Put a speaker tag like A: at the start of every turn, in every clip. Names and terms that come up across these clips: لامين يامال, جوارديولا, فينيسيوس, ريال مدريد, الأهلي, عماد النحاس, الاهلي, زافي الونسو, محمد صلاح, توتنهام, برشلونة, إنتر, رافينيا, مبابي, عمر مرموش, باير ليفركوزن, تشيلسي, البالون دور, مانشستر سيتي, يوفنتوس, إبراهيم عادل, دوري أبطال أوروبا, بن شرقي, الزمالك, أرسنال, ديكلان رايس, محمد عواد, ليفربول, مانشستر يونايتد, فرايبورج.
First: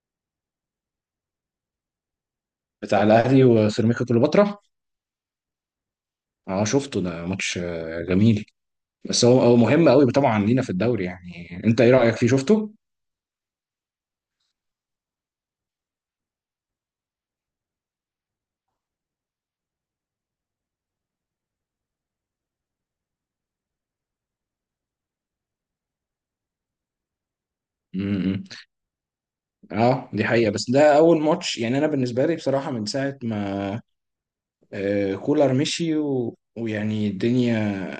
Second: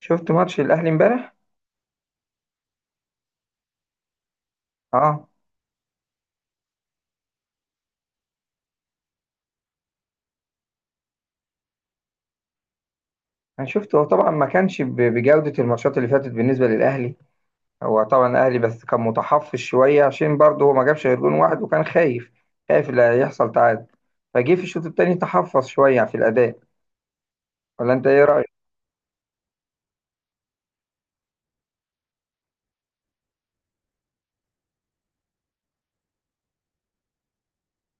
A: شفت ماتش الاهلي امبارح.
B: بتاع الاهلي وسيراميكا كليوباترا.
A: اه،
B: اه، شفته، ده ماتش جميل. بس هو مهم قوي طبعا لينا في الدوري، يعني انت ايه رايك فيه، شفته؟
A: انا شفته، هو طبعا ما كانش بجودة الماتشات اللي فاتت بالنسبة للاهلي. هو طبعا الاهلي بس كان متحفظ شوية، عشان برضه هو ما جابش غير جون واحد وكان خايف، خايف لا يحصل تعادل. فجه في الشوط التاني تحفظ شوية في الاداء، ولا انت ايه
B: امم.
A: رأيك؟
B: اه، دي حقيقه، بس ده اول ماتش، يعني انا بالنسبه لي بصراحه من ساعه ما كولر مشي ويعني الدنيا،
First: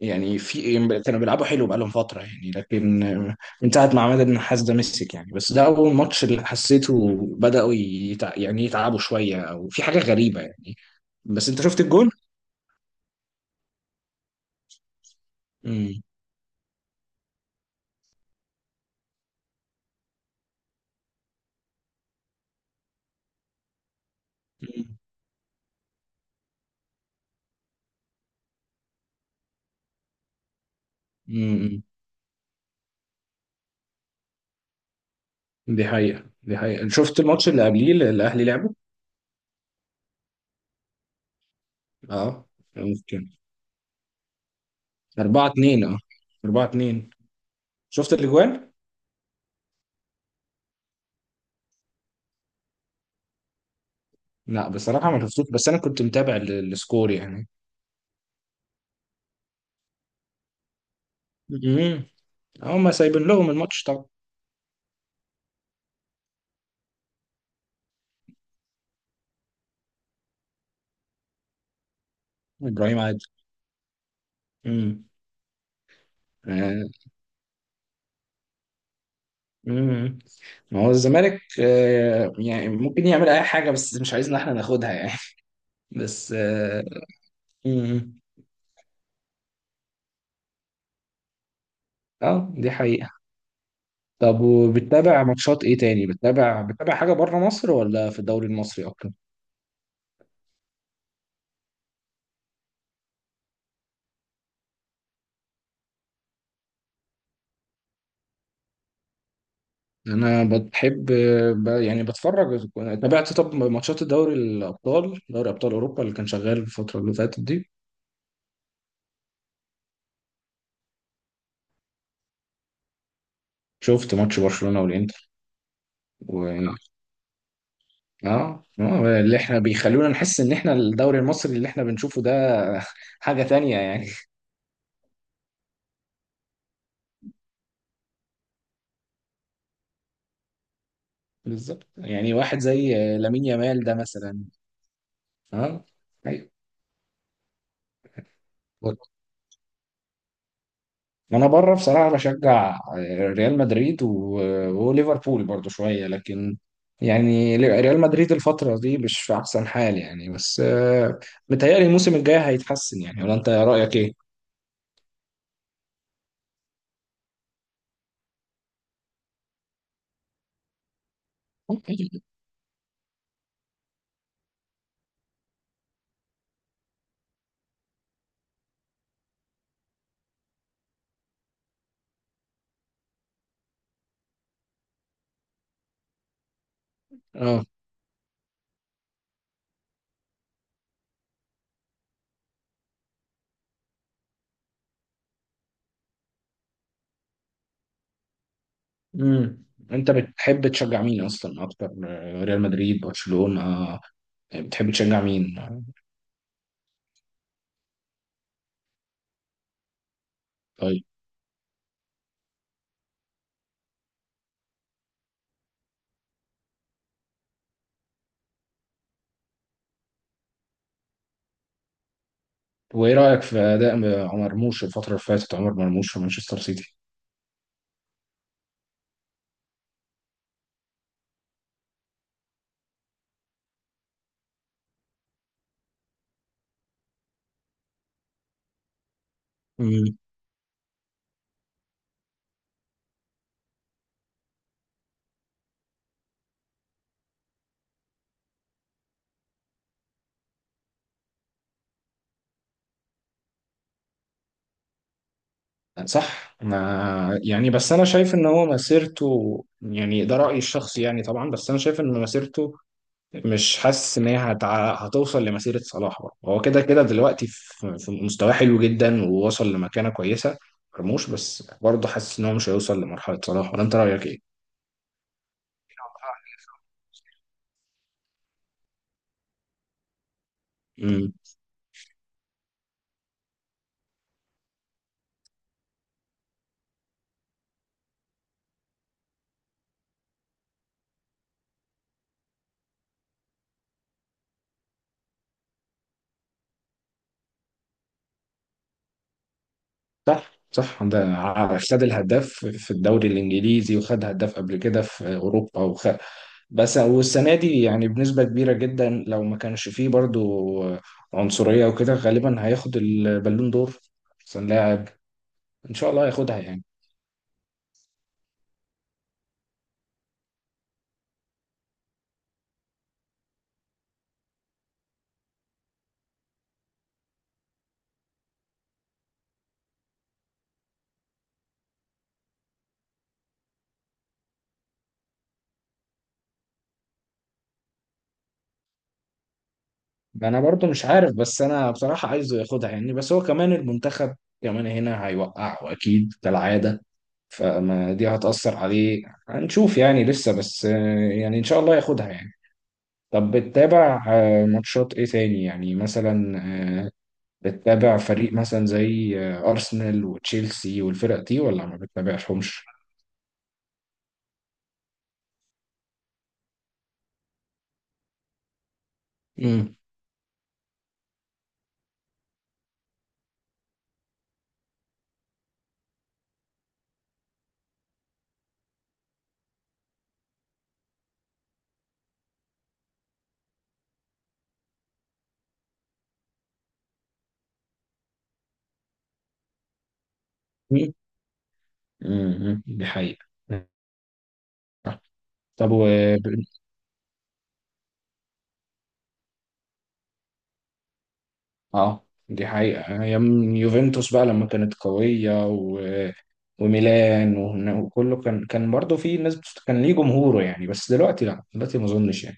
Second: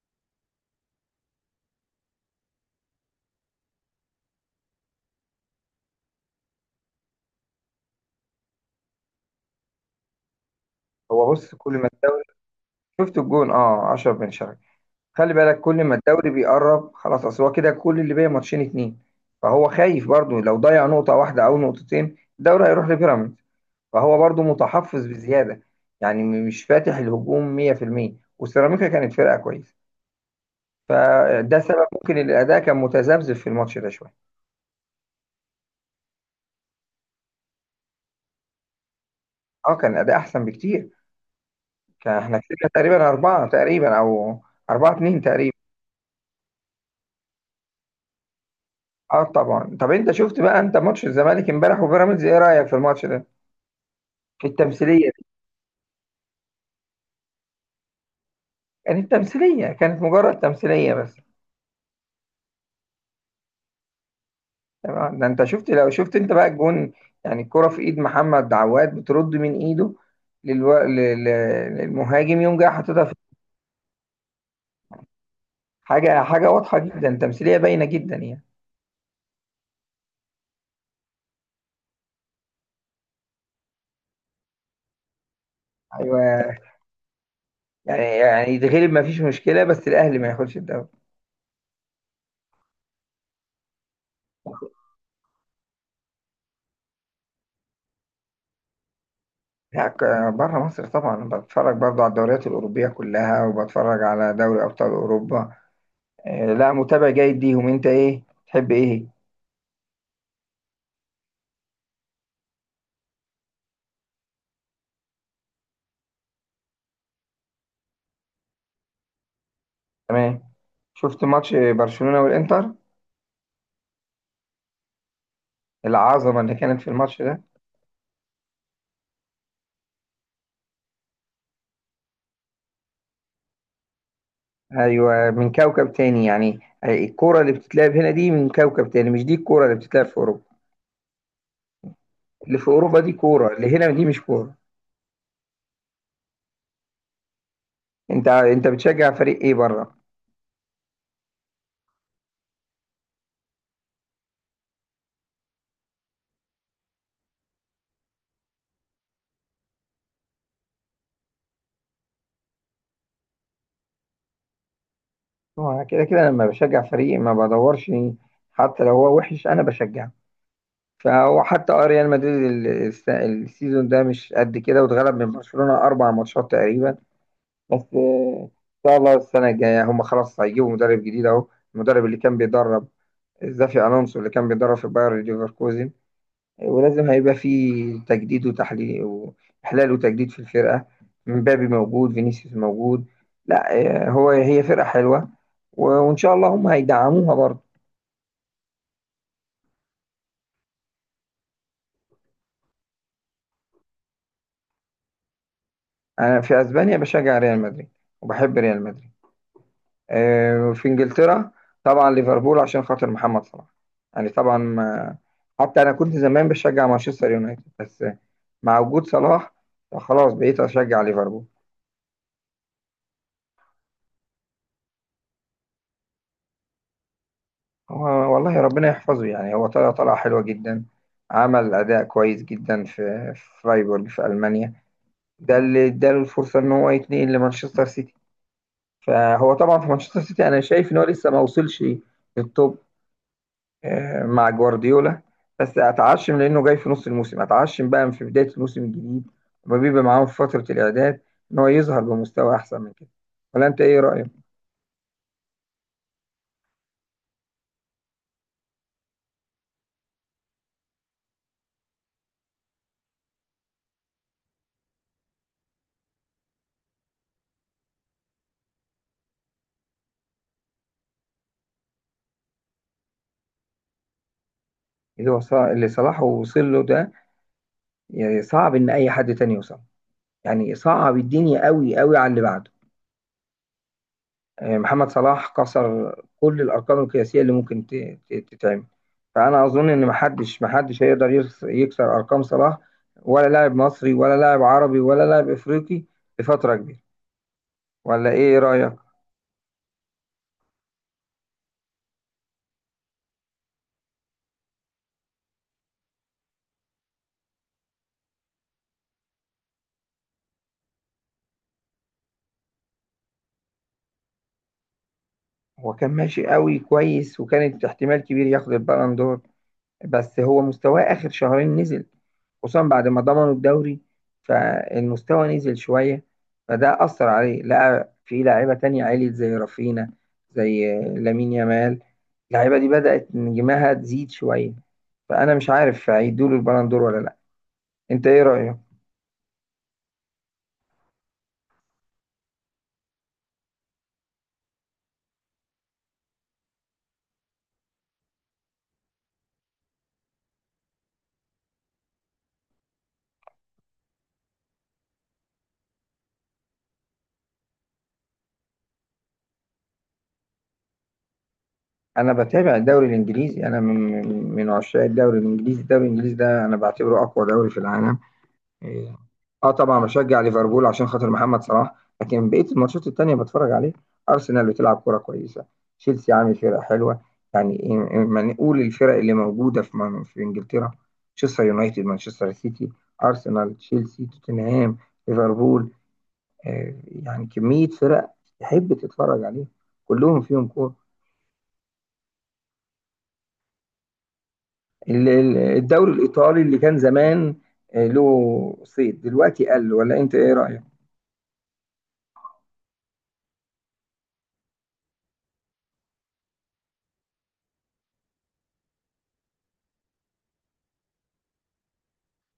B: يعني في إيه، كانوا بيلعبوا حلو بقالهم فتره يعني، لكن من ساعه ما عماد النحاس ده مسك، يعني بس ده اول ماتش اللي حسيته بداوا يعني يتعبوا شويه او في حاجه غريبه يعني.
A: هو
B: بس
A: بص،
B: انت
A: كل
B: شفت
A: ما
B: الجول؟
A: الدوري. شفت الجون؟ اه، 10 بن شرقي. خلي بالك كل ما الدوري بيقرب خلاص، اصل هو كده كل اللي باقي ماتشين اتنين، فهو خايف برضه لو ضيع نقطة واحدة او نقطتين الدوري هيروح لبيراميدز، فهو برضو
B: مم.
A: متحفظ بزيادة. يعني مش فاتح الهجوم 100%. وسيراميكا كانت فرقة كويسة، فده
B: مم.
A: سبب ممكن إن الأداء كان متذبذب في الماتش ده شوية.
B: دي حقيقة، شفت الماتش اللي قبليه اللي الأهلي لعبه؟
A: اه، كان الأداء أحسن بكتير، كان احنا
B: اه،
A: كسبنا تقريبا
B: ممكن.
A: أربعة تقريبا، أو أربعة اتنين
B: 4
A: تقريبا.
B: 2 اه، 4-2. شفت الأجوان؟
A: اه طبعا. طب انت شفت بقى انت ماتش الزمالك امبارح وبيراميدز، ايه رأيك في الماتش ده؟ في
B: لا
A: التمثيلية
B: بصراحة ما
A: دي.
B: شفتوش، بس أنا كنت متابع السكور يعني.
A: كانت تمثيلية، كانت مجرد تمثيلية بس.
B: امم. هم سايبين لهم الماتش طبعا.
A: تمام، ده انت شفت، لو شفت انت بقى الجون، يعني الكرة في ايد محمد عواد بترد من ايده للو... ل- للمهاجم يوم جاي
B: إبراهيم
A: حاططها في.
B: عادل. امم.
A: حاجة حاجة واضحة
B: آه.
A: جدا، تمثيلية باينة جدا يعني.
B: امم. ما هو الزمالك يعني ممكن يعمل أي حاجة، بس مش عايزنا احنا ناخدها يعني. بس
A: ايوه.
B: اه,
A: يعني
B: مم.
A: يعني يتغلب ما فيش مشكلة، بس الاهلي ما ياخدش الدوري.
B: آه. دي حقيقة. طب، وبتتابع ماتشات ايه تاني، بتتابع حاجة بره مصر ولا في الدوري المصري اكتر؟
A: لا بره مصر طبعا بتفرج برضو على الدوريات الاوروبية كلها، وبتفرج على دوري ابطال اوروبا. لا، متابع جيد ليهم. انت ايه تحب، ايه؟
B: انا بتحب، يعني بتفرج. تابعت طب ماتشات الدوري الابطال، دوري ابطال اوروبا اللي كان شغال الفترة اللي فاتت دي؟
A: تمام. شفت ماتش برشلونة والانتر،
B: شفت ماتش برشلونة والانتر.
A: العظمة
B: و...
A: اللي كانت في الماتش ده.
B: اه، اللي احنا بيخلونا نحس ان احنا الدوري المصري اللي احنا بنشوفه ده حاجة تانية يعني.
A: ايوه، من كوكب تاني يعني. الكوره اللي بتتلعب هنا دي من كوكب تاني، مش دي الكوره اللي بتتلعب في اوروبا.
B: بالظبط، يعني
A: اللي
B: واحد
A: في
B: زي
A: اوروبا دي
B: لامين
A: كوره، اللي
B: يامال
A: هنا
B: ده
A: دي مش
B: مثلا.
A: كوره.
B: اه. ايوه.
A: انت بتشجع فريق ايه بره؟
B: انا بره بصراحه بشجع ريال مدريد وليفربول برضو شويه، لكن يعني ريال مدريد الفتره دي مش في احسن حال يعني، بس متهيألي الموسم الجاي هيتحسن، يعني ولا انت رايك ايه؟
A: هو أنا كده كده لما بشجع فريق ما بدورش، حتى لو هو وحش انا بشجعه. فهو حتى آه، ريال مدريد السيزون ده مش قد كده، واتغلب من برشلونة اربع ماتشات تقريبا. بس ان شاء الله السنه الجايه هم خلاص هيجيبوا مدرب جديد، اهو المدرب اللي كان بيدرب، زافي الونسو اللي كان بيدرب في باير ليفركوزن. ولازم هيبقى
B: اه.
A: فيه تجديد وتحليل وإحلال وتجديد في الفرقة. مبابي موجود، فينيسيوس موجود. لا، هو هي فرقة حلوة، وإن شاء الله هم هيدعموها برضه.
B: امم. انت بتحب تشجع مين اصلا اكتر، ريال مدريد، برشلونه؟ بتحب تشجع مين؟
A: أنا في أسبانيا بشجع ريال مدريد وبحب ريال مدريد. في
B: طيب.
A: إنجلترا طبعا ليفربول عشان خاطر محمد صلاح. يعني طبعا ما، حتى أنا كنت زمان بشجع مانشستر يونايتد، بس مع وجود صلاح خلاص بقيت أشجع ليفربول.
B: وايه رايك في اداء عمر مرموش الفتره اللي فاتت، عمر مرموش في مانشستر سيتي؟
A: هو والله ربنا يحفظه، يعني هو طلع طلعة حلوة جدا، عمل أداء كويس جدا في فرايبورج في ألمانيا. ده اللي اداله الفرصة إن هو يتنقل لمانشستر سيتي. فهو طبعا في مانشستر سيتي أنا شايف إن هو لسه ما وصلش للتوب، مع جوارديولا. بس أتعشم لأنه جاي في نص الموسم، أتعشم بقى في بداية الموسم الجديد، لما بيبقى معاهم في فترة الإعداد، إن هو يظهر بمستوى أحسن من كده. ولا أنت إيه رأيك؟
B: صح، ما يعني بس انا شايف ان هو مسيرته، يعني ده رأيي الشخصي يعني طبعا، بس انا شايف ان مسيرته مش حاسس ان هي هتوصل لمسيرة صلاح. برضه هو كده كده دلوقتي في مستواه حلو جدا ووصل لمكانة كويسة. مرموش، بس برضه حاسس ان هو مش هيوصل لمرحلة صلاح، ولا انت رأيك ايه؟
A: اللي صلاح وصل له ده، يعني صعب إن أي حد تاني يوصل، يعني صعب
B: مم.
A: الدنيا قوي قوي على اللي بعده. محمد صلاح كسر كل الارقام القياسيه اللي ممكن تتعمل. فانا اظن ان محدش محدش هيقدر يكسر ارقام صلاح، ولا لاعب مصري ولا لاعب عربي ولا لاعب افريقي، لفتره كبيره. ولا ايه رايك؟
B: صح، صح، ده خد الهداف في الدوري الانجليزي، وخد هداف قبل كده في اوروبا، بس والسنه دي يعني بنسبه كبيره جدا، لو ما كانش فيه برضو عنصريه وكده، غالبا هياخد البالون دور، احسن لاعب.
A: هو
B: ان شاء
A: كان
B: الله
A: ماشي
B: هياخدها
A: قوي
B: يعني.
A: كويس، وكانت احتمال كبير ياخد البالون دور. بس هو مستواه آخر شهرين نزل، خصوصا بعد ما ضمنوا الدوري، فالمستوى نزل شوية، فده أثر عليه. لقى في لاعيبة تانية عليت زي رافينا، زي لامين يامال. اللعيبة دي بدأت نجمها تزيد شوية، فأنا مش عارف هيدوله البالندور ولا لأ. أنت إيه رأيك؟
B: انا برضو مش عارف، بس انا بصراحه عايزه ياخدها يعني، بس هو كمان المنتخب كمان هنا هيوقع واكيد كالعاده، فما دي هتأثر عليه. هنشوف يعني لسه، بس يعني ان شاء الله ياخدها يعني. طب، بتتابع ماتشات ايه تاني، يعني مثلا، آه، بتتابع فريق مثلا زي ارسنال وتشيلسي والفرق دي ولا ما
A: أنا بتابع
B: بتتابعهمش؟
A: الدوري الإنجليزي. أنا من من عشاق الدوري الإنجليزي. الدوري الإنجليزي ده أنا بعتبره أقوى دوري في العالم. اه
B: امم.
A: طبعا بشجع ليفربول عشان خاطر محمد صلاح، لكن بقيه الماتشات التانيه بتفرج عليه. ارسنال بتلعب كوره كويسه، تشيلسي عامل فرقه حلوه. يعني ما نقول الفرق اللي موجوده في في انجلترا: مانشستر يونايتد، مانشستر سيتي، ارسنال، تشيلسي، توتنهام، ليفربول. آه يعني كميه فرق تحب تتفرج عليهم، كلهم فيهم كوره.
B: دي حقيقة. طب و...
A: الدوري الايطالي اللي كان زمان له صيت، دلوقتي قل. ولا انت ايه رايك؟
B: اه، دي حقيقة، ايام يوفنتوس بقى لما كانت قوية وميلان وكله، كان برضه في ناس كان ليه جمهوره يعني، بس دلوقتي، لا، دلوقتي ما اظنش يعني.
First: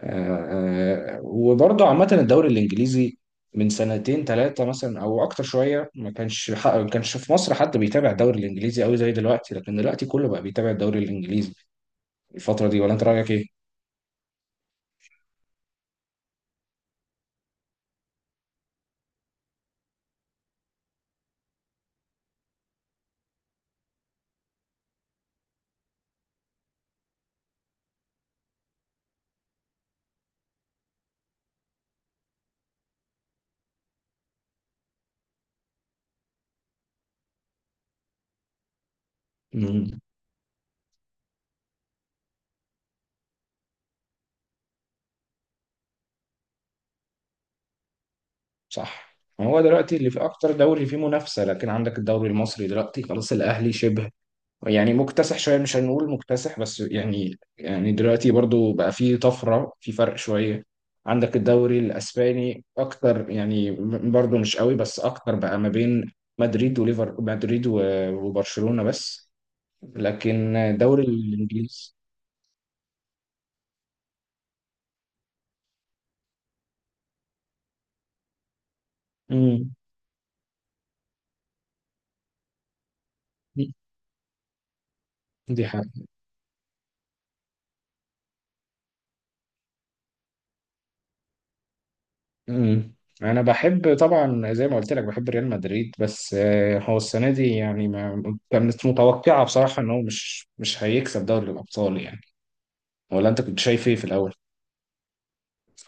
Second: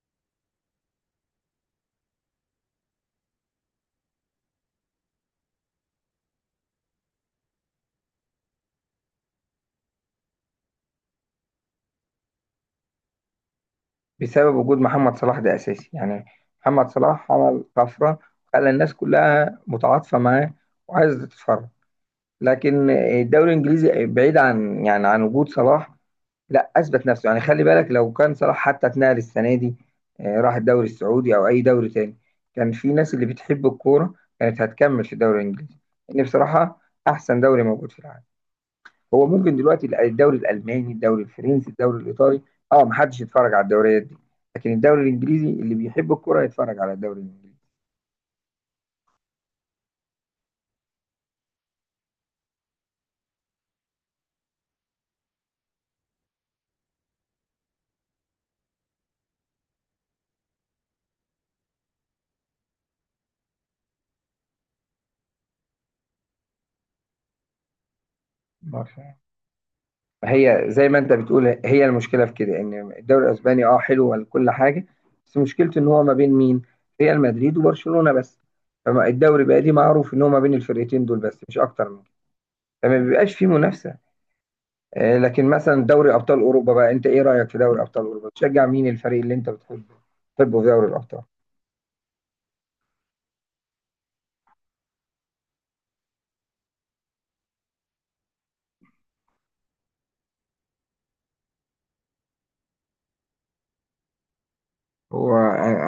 B: وبرضه عامة الدوري الإنجليزي من سنتين ثلاثة مثلا أو أكتر شوية، ما كانش في مصر حد بيتابع الدوري الإنجليزي أوي زي دلوقتي، لكن دلوقتي كله بقى بيتابع الدوري الإنجليزي الفترة دي. ولا أنت رأيك إيه؟
A: بسبب وجود محمد صلاح، ده اساسي يعني. محمد صلاح عمل طفره، خلى الناس كلها متعاطفه معاه وعايزه تتفرج. لكن الدوري الانجليزي بعيد عن، يعني عن وجود صلاح، لا اثبت نفسه. يعني خلي بالك لو كان صلاح حتى اتنقل السنه دي، راح الدوري السعودي او اي دوري تاني، كان في ناس اللي بتحب الكوره كانت هتكمل في الدوري الانجليزي، لان بصراحه احسن دوري موجود في العالم. هو ممكن دلوقتي
B: امم.
A: الدوري الالماني، الدوري الفرنسي، الدوري الايطالي، اه محدش يتفرج على الدوريات دي، لكن الدوري الانجليزي اللي بيحب الكرة يتفرج على الدوري الانجليزي.
B: صح، هو دلوقتي اللي في أكتر دوري فيه منافسة، لكن عندك الدوري المصري دلوقتي خلاص الأهلي شبه يعني مكتسح شويه، مش هنقول مكتسح بس يعني دلوقتي برضو بقى في طفره في فرق شويه. عندك الدوري الاسباني اكتر يعني، برضو مش قوي بس اكتر، بقى ما بين مدريد مدريد وبرشلونه
A: برشلونة.
B: بس. لكن
A: فهي زي ما
B: الدوري
A: انت بتقول، هي
B: الانجليزي.
A: المشكله في كده، ان الدوري الاسباني اه حلو وكل حاجه، بس مشكلته ان هو ما بين مين؟ ريال مدريد وبرشلونه بس. فالدوري بقى دي
B: امم.
A: معروف ان هو ما بين الفرقتين دول بس، مش اكتر من كده، فما بيبقاش فيه منافسه. لكن
B: دي
A: مثلا
B: حاجه.
A: دوري ابطال اوروبا بقى، انت ايه رايك في دوري ابطال اوروبا؟ تشجع مين الفريق اللي انت بتحبه، بتحبه في دوري الابطال؟
B: امم. انا بحب طبعا، زي ما قلت لك بحب ريال مدريد، بس هو السنه دي يعني ما كانت متوقعه بصراحه ان هو مش هيكسب دوري الابطال يعني. ولا انت كنت شايف ايه في الاول؟
A: هو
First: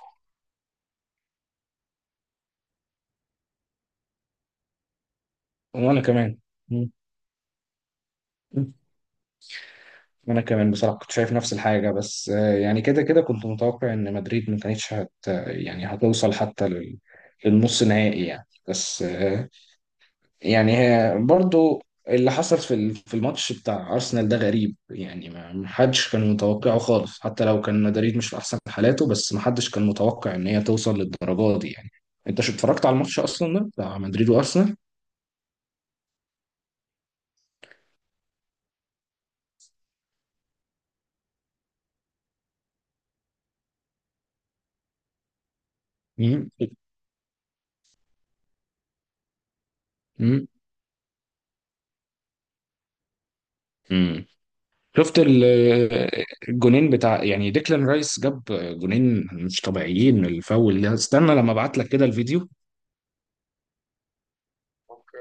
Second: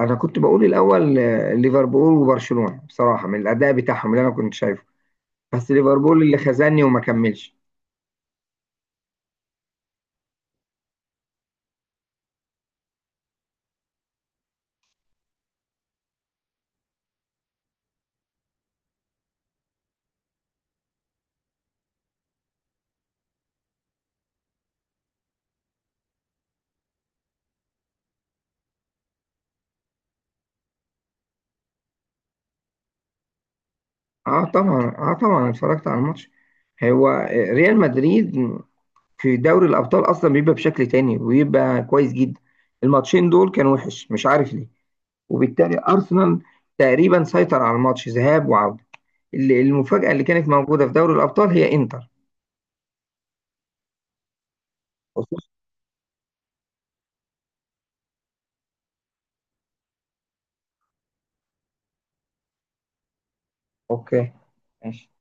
A: انا كنت بقول الاول ليفربول وبرشلونه بصراحه، من الاداء بتاعهم اللي انا كنت شايفه. بس
B: وانا
A: ليفربول
B: كمان.
A: اللي خزاني
B: مم.
A: وما كملش.
B: وانا كمان بصراحة كنت شايف نفس الحاجة، بس يعني كده كده كنت متوقع ان مدريد ما كانتش يعني هتوصل حتى للنص نهائي يعني، بس يعني هي برضو اللي حصل في في الماتش بتاع ارسنال ده غريب يعني، ما حدش كان متوقعه خالص، حتى لو كان مدريد مش في احسن حالاته، بس ما حدش كان متوقع ان هي توصل للدرجة دي يعني. انت شو اتفرجت على الماتش اصلا ده بتاع مدريد
A: اه
B: وارسنال؟
A: طبعا، اه طبعا أنا اتفرجت على الماتش. هو ريال مدريد في دوري الابطال اصلا بيبقى بشكل تاني، ويبقى كويس جدا. الماتشين دول كان وحش، مش عارف ليه. وبالتالي ارسنال
B: مم.
A: تقريبا سيطر على الماتش ذهاب وعوده. المفاجاه اللي
B: مم.
A: كانت موجوده في دوري الابطال هي انتر.
B: مم. شفت الجونين بتاع يعني ديكلان رايس، جاب جونين مش طبيعيين. الفاول ده استنى لما ابعت لك كده الفيديو.
A: اوكي، ماشي.